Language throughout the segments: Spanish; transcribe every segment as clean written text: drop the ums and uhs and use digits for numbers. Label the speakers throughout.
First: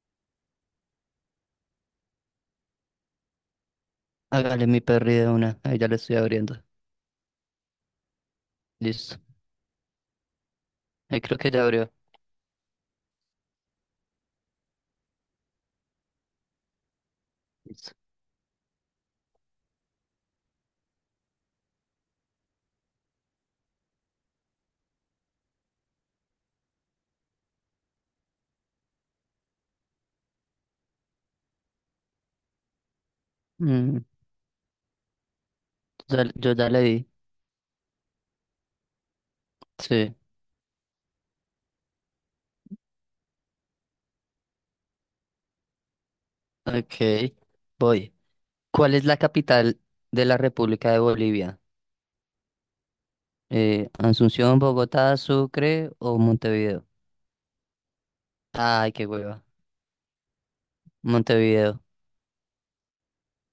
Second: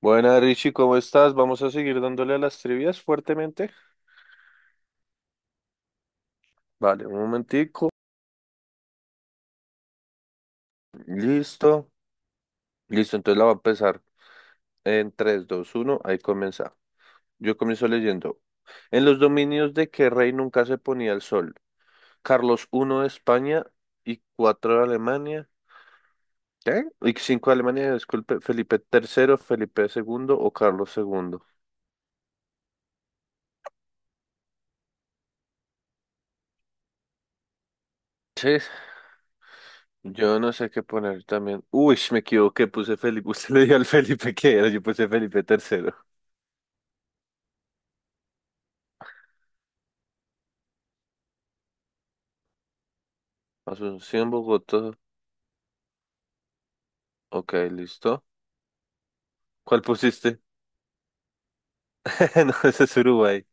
Speaker 1: Buena, Richie, ¿cómo estás? Vamos a seguir dándole a las trivias fuertemente.
Speaker 2: Hágale mi perri de una. Ahí ya le estoy abriendo.
Speaker 1: Vale, un momentico.
Speaker 2: Listo. Ahí creo que ya
Speaker 1: Listo.
Speaker 2: abrió.
Speaker 1: Listo, entonces la va a empezar en tres, dos, uno. Ahí comienza. Yo comienzo
Speaker 2: Listo.
Speaker 1: leyendo. ¿En los dominios de qué rey nunca se ponía el sol? Carlos I de España y 4 de Alemania. ¿Qué? Y 5 de Alemania, disculpe. Felipe tercero, Felipe segundo o Carlos segundo.
Speaker 2: Mm, yo ya le di.
Speaker 1: Sí,
Speaker 2: Sí.
Speaker 1: yo no sé qué poner también. Uy, me equivoqué, puse Felipe. Usted le dio al Felipe que era, yo puse Felipe tercero.
Speaker 2: Ok. Voy. ¿Cuál es la capital de la República de Bolivia?
Speaker 1: Asunción,
Speaker 2: Asunción,
Speaker 1: Bogotá.
Speaker 2: Bogotá, Sucre o Montevideo.
Speaker 1: Ok, listo.
Speaker 2: Ay, qué hueva.
Speaker 1: ¿Cuál pusiste?
Speaker 2: Montevideo.
Speaker 1: No, ese es Uruguay.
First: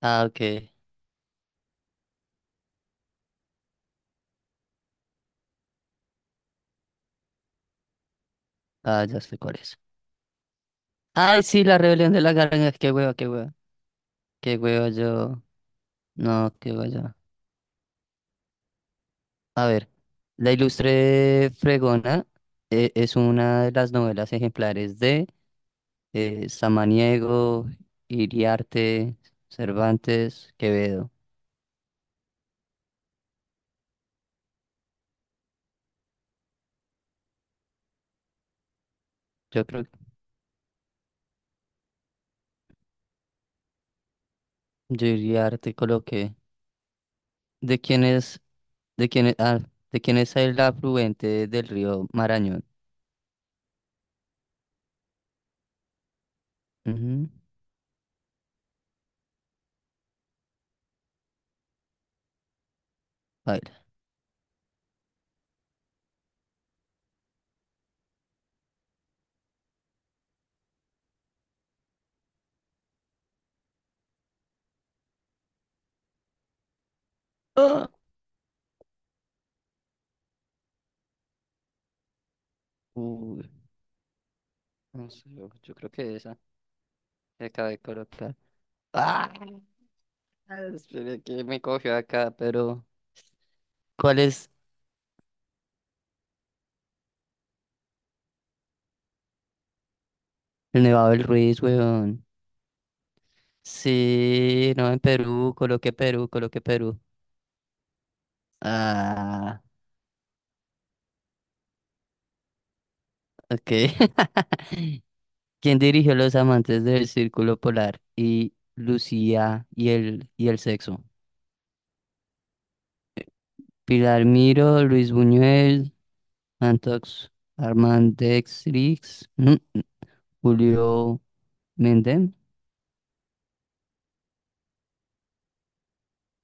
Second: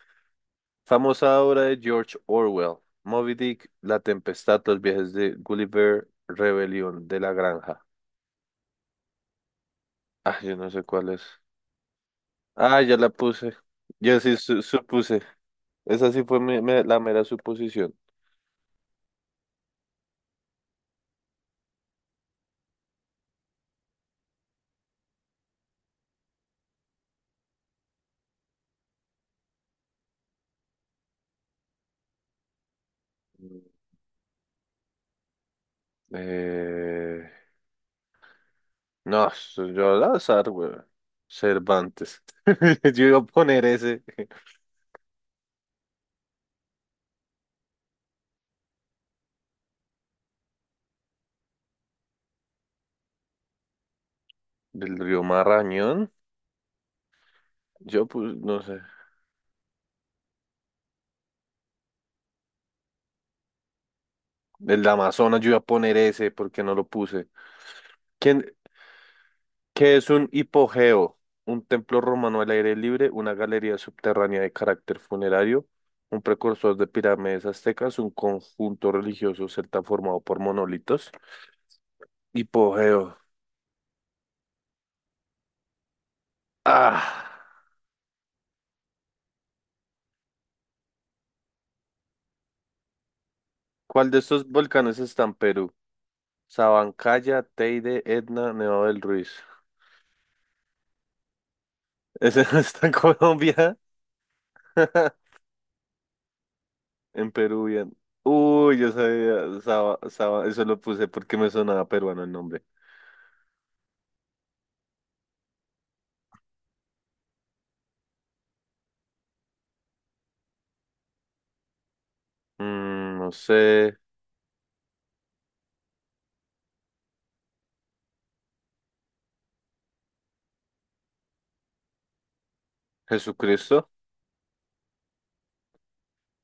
Speaker 2: Ah, ok.
Speaker 1: Famosa obra de George Orwell. Moby Dick, La Tempestad, Los viajes de Gulliver, Rebelión de la Granja.
Speaker 2: Ah, ya sé cuál es.
Speaker 1: Ah, yo no sé cuál es.
Speaker 2: Ay, sí, la rebelión de la garganta.
Speaker 1: Ah,
Speaker 2: Qué
Speaker 1: ya la
Speaker 2: hueva, qué
Speaker 1: puse.
Speaker 2: hueva.
Speaker 1: Yo sí
Speaker 2: Qué
Speaker 1: su-
Speaker 2: hueva
Speaker 1: supuse.
Speaker 2: yo.
Speaker 1: Esa sí fue
Speaker 2: No, qué hueva
Speaker 1: la
Speaker 2: yo.
Speaker 1: mera suposición.
Speaker 2: A ver, La Ilustre Fregona es una de las novelas ejemplares de Samaniego, Iriarte, Cervantes, Quevedo.
Speaker 1: Mm. Eh, no,
Speaker 2: Yo
Speaker 1: eso
Speaker 2: creo
Speaker 1: yo al
Speaker 2: que
Speaker 1: azar, güey. Cervantes. Yo iba a poner ese.
Speaker 2: yo Iriarte coloqué. ¿De quién es, de quién es, ah, ¿De quién es el afluente del río Marañón?
Speaker 1: ¿Del río Marrañón?
Speaker 2: Ujú,
Speaker 1: Yo pues no sé.
Speaker 2: baila.
Speaker 1: El Amazonas, yo iba a poner ese porque no lo puse. ¿Quién, qué es un hipogeo? Un templo romano al aire libre, una galería subterránea de carácter funerario, un precursor de pirámides
Speaker 2: ¡Ah!
Speaker 1: aztecas, un conjunto religioso celta formado por monolitos. Hipogeo.
Speaker 2: Uy, no sé, yo creo que esa
Speaker 1: Ah,
Speaker 2: que acabé de colocar. ¡Ah! Esperé que me cogió acá, pero
Speaker 1: ¿cuál de
Speaker 2: ¿cuál
Speaker 1: estos
Speaker 2: es?
Speaker 1: volcanes está en Perú? Sabancaya, Teide, Etna, Nevado del Ruiz.
Speaker 2: El Nevado del Ruiz, weón.
Speaker 1: ¿Ese no está en Colombia?
Speaker 2: Sí, no, en Perú, coloqué Perú, coloqué Perú.
Speaker 1: En Peruvian. Uy, yo sabía,
Speaker 2: Ah,
Speaker 1: Eso lo puse porque me sonaba peruano el nombre.
Speaker 2: ok. ¿Quién dirigió Los Amantes del Círculo Polar y Lucía y el Sexo?
Speaker 1: No sé,
Speaker 2: Pilar Miro, Luis Buñuel, Antox Armandextrix, ujú, Julio Mendem.
Speaker 1: Jesucristo.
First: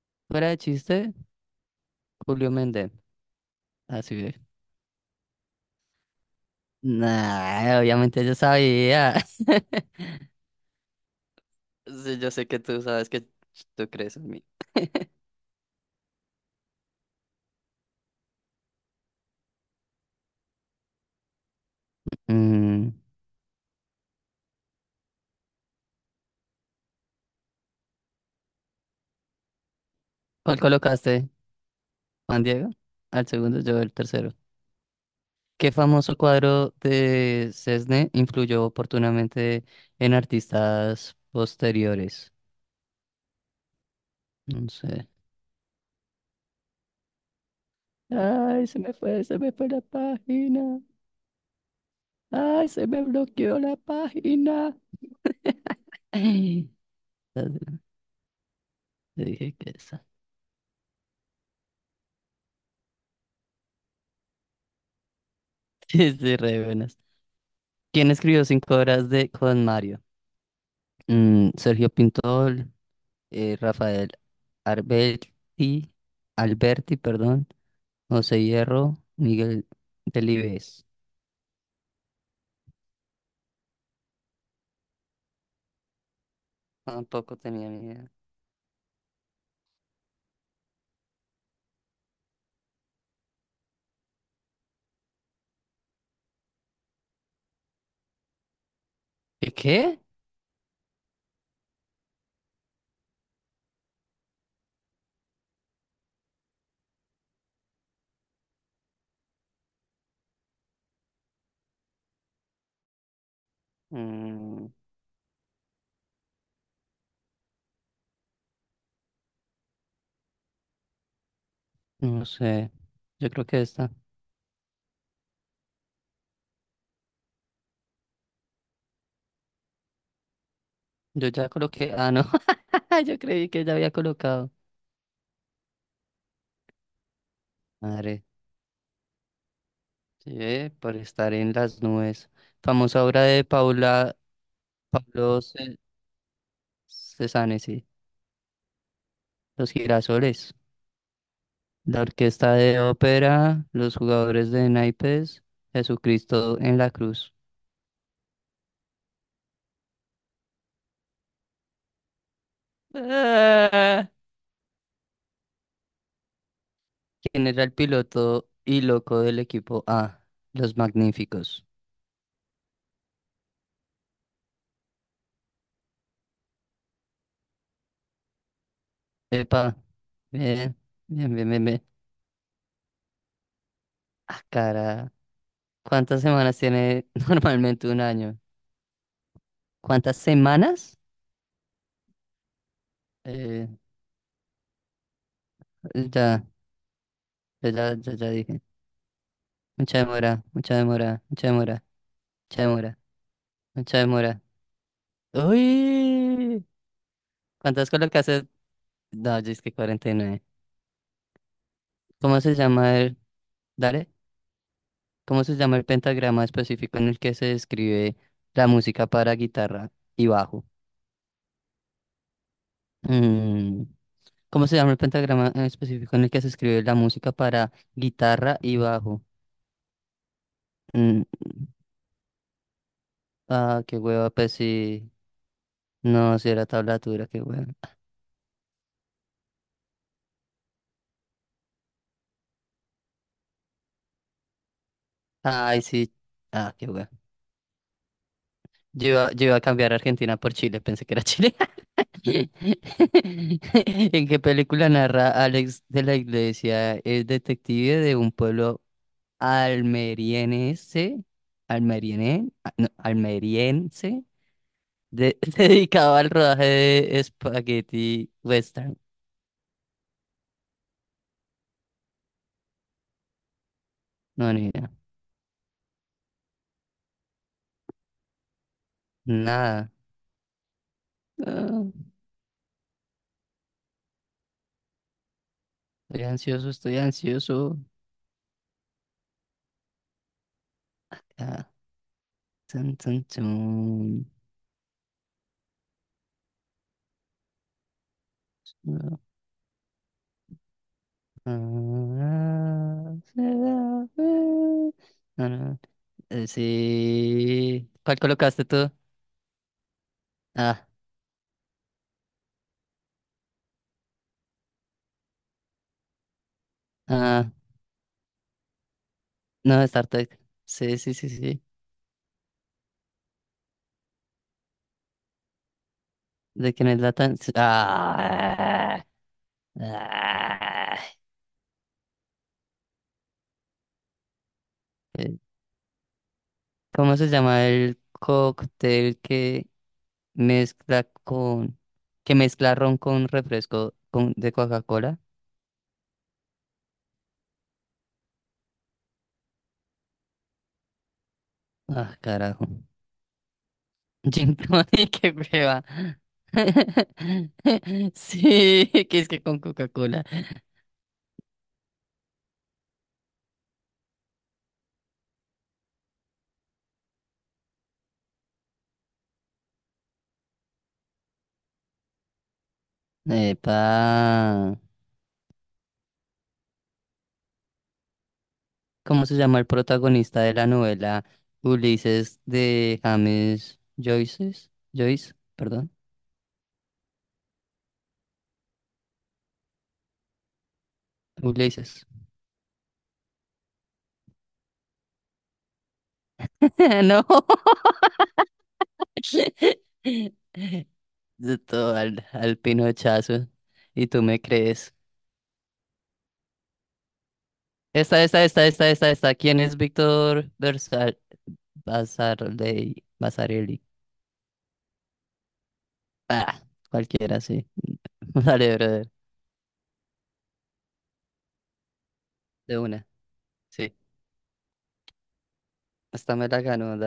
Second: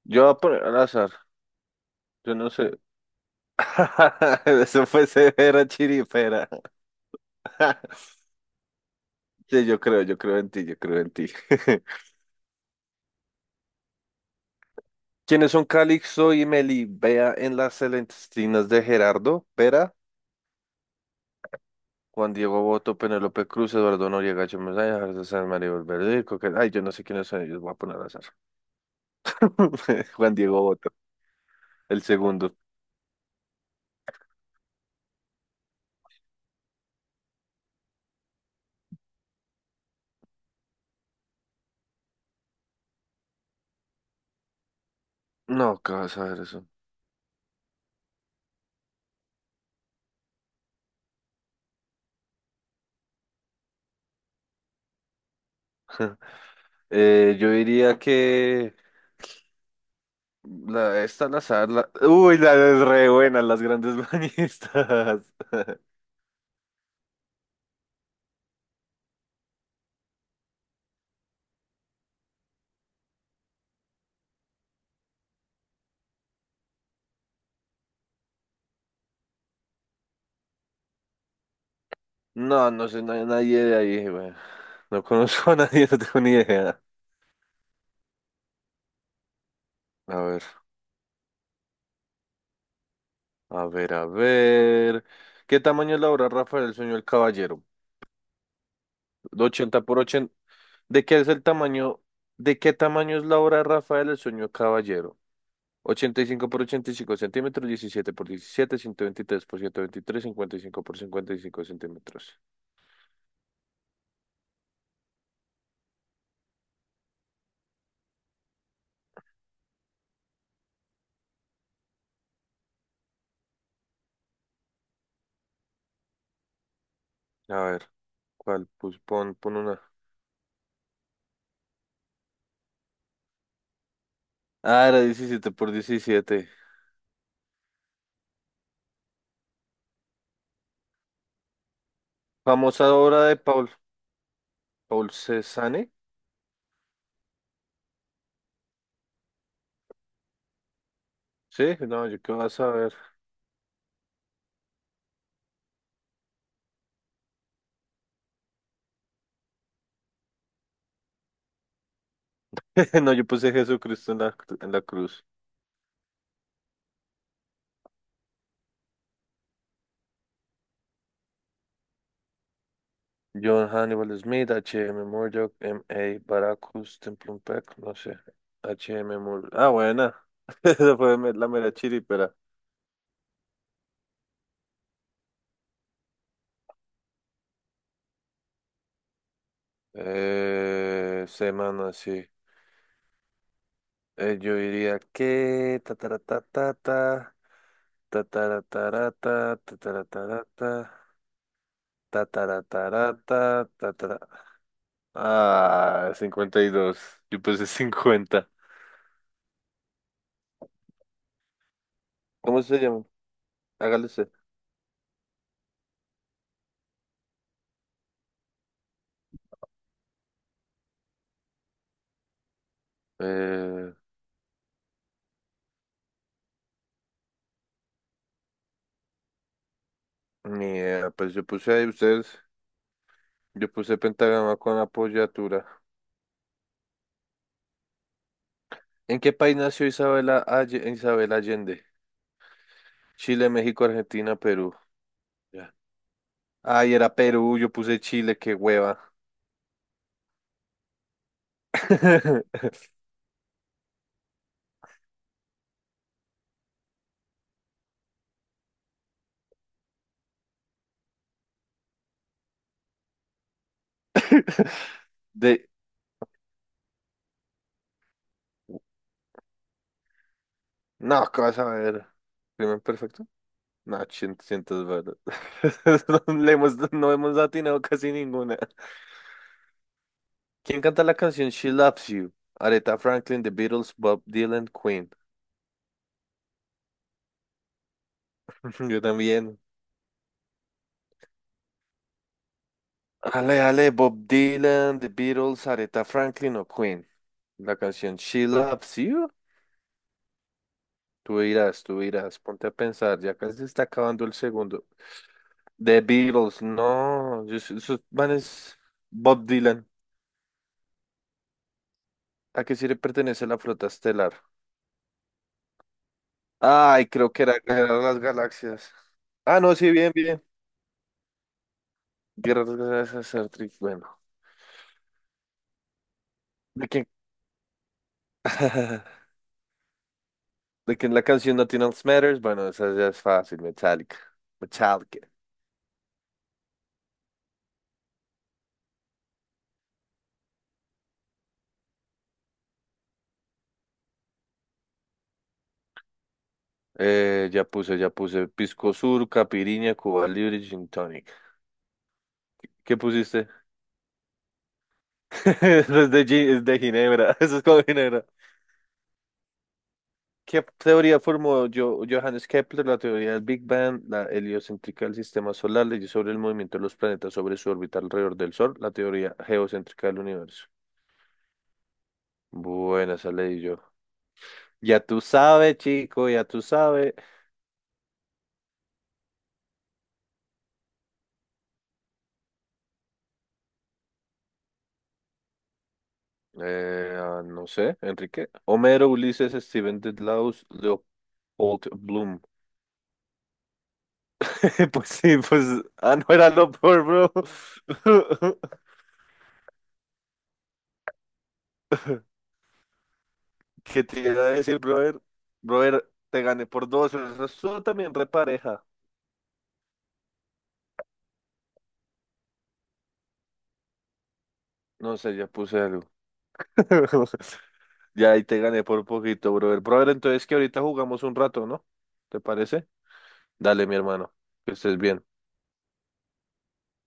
Speaker 1: Yo voy a
Speaker 2: Fuera de
Speaker 1: poner al azar,
Speaker 2: chiste,
Speaker 1: yo no
Speaker 2: Julio
Speaker 1: sé.
Speaker 2: Mendem. Así es.
Speaker 1: Eso fue severa chiripera.
Speaker 2: Nah, obviamente yo sabía.
Speaker 1: Sí, yo creo en ti, yo creo en ti.
Speaker 2: Sí, yo sé que tú sabes que tú crees en mí.
Speaker 1: ¿Quiénes son Calixto y Melibea en las Celestinas de Gerardo? Pera, Juan Diego
Speaker 2: Mm,
Speaker 1: Boto, Penélope Cruz, Eduardo Noriega, Chomel Sáenz, Jorge Sanz, Maribel Verdú, Ay, yo no sé quiénes son ellos, voy a poner al azar. Juan
Speaker 2: ¿Cuál
Speaker 1: Diego
Speaker 2: colocaste,
Speaker 1: El
Speaker 2: Juan
Speaker 1: segundo.
Speaker 2: Diego? Al segundo, yo el tercero. ¿Qué famoso cuadro de Cesne influyó oportunamente en artistas posteriores? No sé.
Speaker 1: No, ¿qué vas a ver eso?
Speaker 2: Ay, se me fue la página. Ay, se me bloqueó la página. Ay,
Speaker 1: Yo
Speaker 2: las-
Speaker 1: diría que
Speaker 2: te dije que esa.
Speaker 1: la, esta al azar, la, la es re buena, las grandes bañistas.
Speaker 2: Sí, sí, re buenas. ¿Quién escribió cinco horas de Con Mario? Sergio Pintor, Rafael Alberti, Alberti, perdón, José Hierro, Miguel Delibes.
Speaker 1: No, no sé, no hay nadie de ahí, güey. No conozco a nadie, no tengo ni idea.
Speaker 2: Tampoco tenía ni idea.
Speaker 1: A ver, a ver, a ver. ¿Qué tamaño es la obra Rafael Sueño del Caballero? De
Speaker 2: ¿Y
Speaker 1: 80 por
Speaker 2: qué?
Speaker 1: 80. ¿De qué es el tamaño? ¿De qué tamaño es la obra Rafael el Sueño del Caballero? 85 por 85 centímetros, 17 por 17, 123 por 123, 55 por 55 centímetros.
Speaker 2: Mm, no sé. Yo creo que esta.
Speaker 1: A ver, ¿cuál? Pues pon una.
Speaker 2: Yo ya coloqué. Ah, no. Yo creí que ya había colocado.
Speaker 1: Ah, era 17 por 17.
Speaker 2: Madre. Sí, por estar en las nubes.
Speaker 1: Famosa
Speaker 2: Famosa obra
Speaker 1: obra de
Speaker 2: de
Speaker 1: Paul,
Speaker 2: Paula,
Speaker 1: Paul
Speaker 2: Pablo Ce-
Speaker 1: Cézanne.
Speaker 2: Cézanne, sí. Los girasoles.
Speaker 1: Sí,
Speaker 2: La
Speaker 1: no, yo qué
Speaker 2: orquesta
Speaker 1: vas a
Speaker 2: de
Speaker 1: ver.
Speaker 2: ópera, los jugadores de naipes, Jesucristo en la cruz.
Speaker 1: No, yo puse
Speaker 2: Ah.
Speaker 1: Jesucristo en la cruz.
Speaker 2: ¿Quién era el piloto y loco del equipo A? Los magníficos.
Speaker 1: John Hannibal Smith, H H.M. Murdoch, M A Baracus, Templum Peck, no sé. H M Murdoch. Ah,
Speaker 2: Epa,
Speaker 1: buena.
Speaker 2: bien,
Speaker 1: Esa fue
Speaker 2: bien,
Speaker 1: la
Speaker 2: bien, bien,
Speaker 1: mera
Speaker 2: bien.
Speaker 1: chiripera.
Speaker 2: Ah, cara, ¿cuántas semanas tiene normalmente un año? ¿Cuántas semanas?
Speaker 1: Semana, sí.
Speaker 2: Eh,
Speaker 1: Yo diría que
Speaker 2: ya, ya dije.
Speaker 1: ta
Speaker 2: Mucha demora, mucha demora, mucha demora,
Speaker 1: ta ta
Speaker 2: mucha demora,
Speaker 1: ta
Speaker 2: mucha
Speaker 1: ta
Speaker 2: demora.
Speaker 1: Ah,
Speaker 2: ¡Uy!
Speaker 1: 52. Yo puse
Speaker 2: ¿Cuántas colocaste
Speaker 1: 50.
Speaker 2: No, yo es que 49. ¿Cómo se
Speaker 1: ¿Cómo se
Speaker 2: llama
Speaker 1: llama?
Speaker 2: el...
Speaker 1: Hágale
Speaker 2: Dale,
Speaker 1: usted.
Speaker 2: ¿cómo se llama el pentagrama específico en el que se describe la música para guitarra y bajo? Mm,
Speaker 1: Eh,
Speaker 2: ¿Cómo se llama el pentagrama en específico en el que se escribe la música para guitarra y bajo?
Speaker 1: ni idea,
Speaker 2: Mm,
Speaker 1: pues yo puse ahí ustedes. Yo
Speaker 2: Ah,
Speaker 1: puse
Speaker 2: qué hueva, pues
Speaker 1: pentagrama con
Speaker 2: sí.
Speaker 1: apoyatura.
Speaker 2: No, si era tablatura, qué hueva.
Speaker 1: ¿En qué país nació Isabel Allende? Chile, México, Argentina, Perú. Ya.
Speaker 2: Ay, sí. Ah, qué
Speaker 1: Ay,
Speaker 2: hueva.
Speaker 1: era Perú, yo puse Chile, qué hueva.
Speaker 2: Yo iba a cambiar Argentina por Chile, pensé que era Chile. ¿En qué película narra Alex de la Iglesia? Es detective de un pueblo almeriense, almeriene- ah, no, almeriense,
Speaker 1: De...
Speaker 2: dedicado al rodaje de Spaghetti Western.
Speaker 1: No, ¿qué vas a ver? ¿Crimen perfecto? No, siento,
Speaker 2: No, ni
Speaker 1: siento es
Speaker 2: idea.
Speaker 1: verdad. No le hemos, no hemos atinado casi ninguna.
Speaker 2: Nada.
Speaker 1: ¿Quién canta la canción She
Speaker 2: Ah,
Speaker 1: Loves You? Aretha Franklin, The Beatles, Bob Dylan, Queen.
Speaker 2: estoy ansioso, estoy ansioso.
Speaker 1: Yo también.
Speaker 2: Ah, tun, tun, tun.
Speaker 1: Ale, ale, Bob Dylan, The Beatles, Aretha Franklin o Queen. La canción She Loves You.
Speaker 2: Ah,
Speaker 1: Tú irás, ponte a pensar, ya
Speaker 2: ah, ah,
Speaker 1: casi se está
Speaker 2: ah, ah.
Speaker 1: acabando el segundo.
Speaker 2: ah, No, no, no.
Speaker 1: The Beatles, no,
Speaker 2: Sí.
Speaker 1: esos
Speaker 2: ¿Cuál colocaste
Speaker 1: manes,
Speaker 2: tú?
Speaker 1: Bob Dylan.
Speaker 2: Ah,
Speaker 1: ¿A qué sí le pertenece la flota estelar? Ay, creo que
Speaker 2: ah,
Speaker 1: era Guerra de las Galaxias. Ah, no,
Speaker 2: no,
Speaker 1: sí,
Speaker 2: Star
Speaker 1: bien,
Speaker 2: Trek.
Speaker 1: bien.
Speaker 2: Sí, sí, sí, sí.
Speaker 1: Guerra de las Galaxias, Star Trek, bueno.
Speaker 2: De
Speaker 1: ¿De
Speaker 2: quién es
Speaker 1: quién?
Speaker 2: la tan. Ah,
Speaker 1: ¿De
Speaker 2: ah.
Speaker 1: quién la canción Nothing Else Matters? Bueno, esa ya es fácil, Metallica. Metallica.
Speaker 2: Eh, ¿Cómo se llama el cóctel mezcla con. que mezcla ron con refresco con... de Coca-Cola?
Speaker 1: Ya puse Pisco Sur, Caipirinha, Cuba Libre, Gin Tonic.
Speaker 2: Ah, carajo.
Speaker 1: ¿Qué pusiste?
Speaker 2: Gin tonic, qué prueba.
Speaker 1: Eso es de Ginebra, eso es con Ginebra.
Speaker 2: Sí, que es que con Coca-Cola.
Speaker 1: ¿Qué teoría formó Johannes Kepler? La teoría del Big Bang, la heliocéntrica del sistema solar, leyes sobre el movimiento de los planetas sobre su órbita alrededor del Sol, la teoría geocéntrica del universo. Buena, esa leí yo.
Speaker 2: Epa.
Speaker 1: Ya tú sabes, chico, ya tú sabes.
Speaker 2: ¿Cómo se llama el protagonista de la novela Ulises de James Joyce, perdón.
Speaker 1: No sé, Enrique. Homero, Ulises, Steven Dedalus, Leopold
Speaker 2: Ulises.
Speaker 1: Bloom. Pues sí, pues. Ah, no era lo Leopold,
Speaker 2: No.
Speaker 1: bro.
Speaker 2: Al pinochazo.
Speaker 1: ¿Qué
Speaker 2: Y
Speaker 1: te
Speaker 2: tú me
Speaker 1: iba a decir,
Speaker 2: crees.
Speaker 1: brother? Brother, te gané por dos, pero eso estuvo también repareja.
Speaker 2: Esta. ¿Quién es Víctor Versal Basarelli?
Speaker 1: No sé, ya puse algo.
Speaker 2: Ah, cualquiera, sí.
Speaker 1: Ya ahí te
Speaker 2: Dale,
Speaker 1: gané por
Speaker 2: brother.
Speaker 1: poquito, brother. Brother, entonces que ahorita jugamos un rato, ¿no? ¿Te
Speaker 2: De
Speaker 1: parece?
Speaker 2: una.
Speaker 1: Dale, mi
Speaker 2: Sí.
Speaker 1: hermano. Que estés bien.
Speaker 2: Esta me la ganó.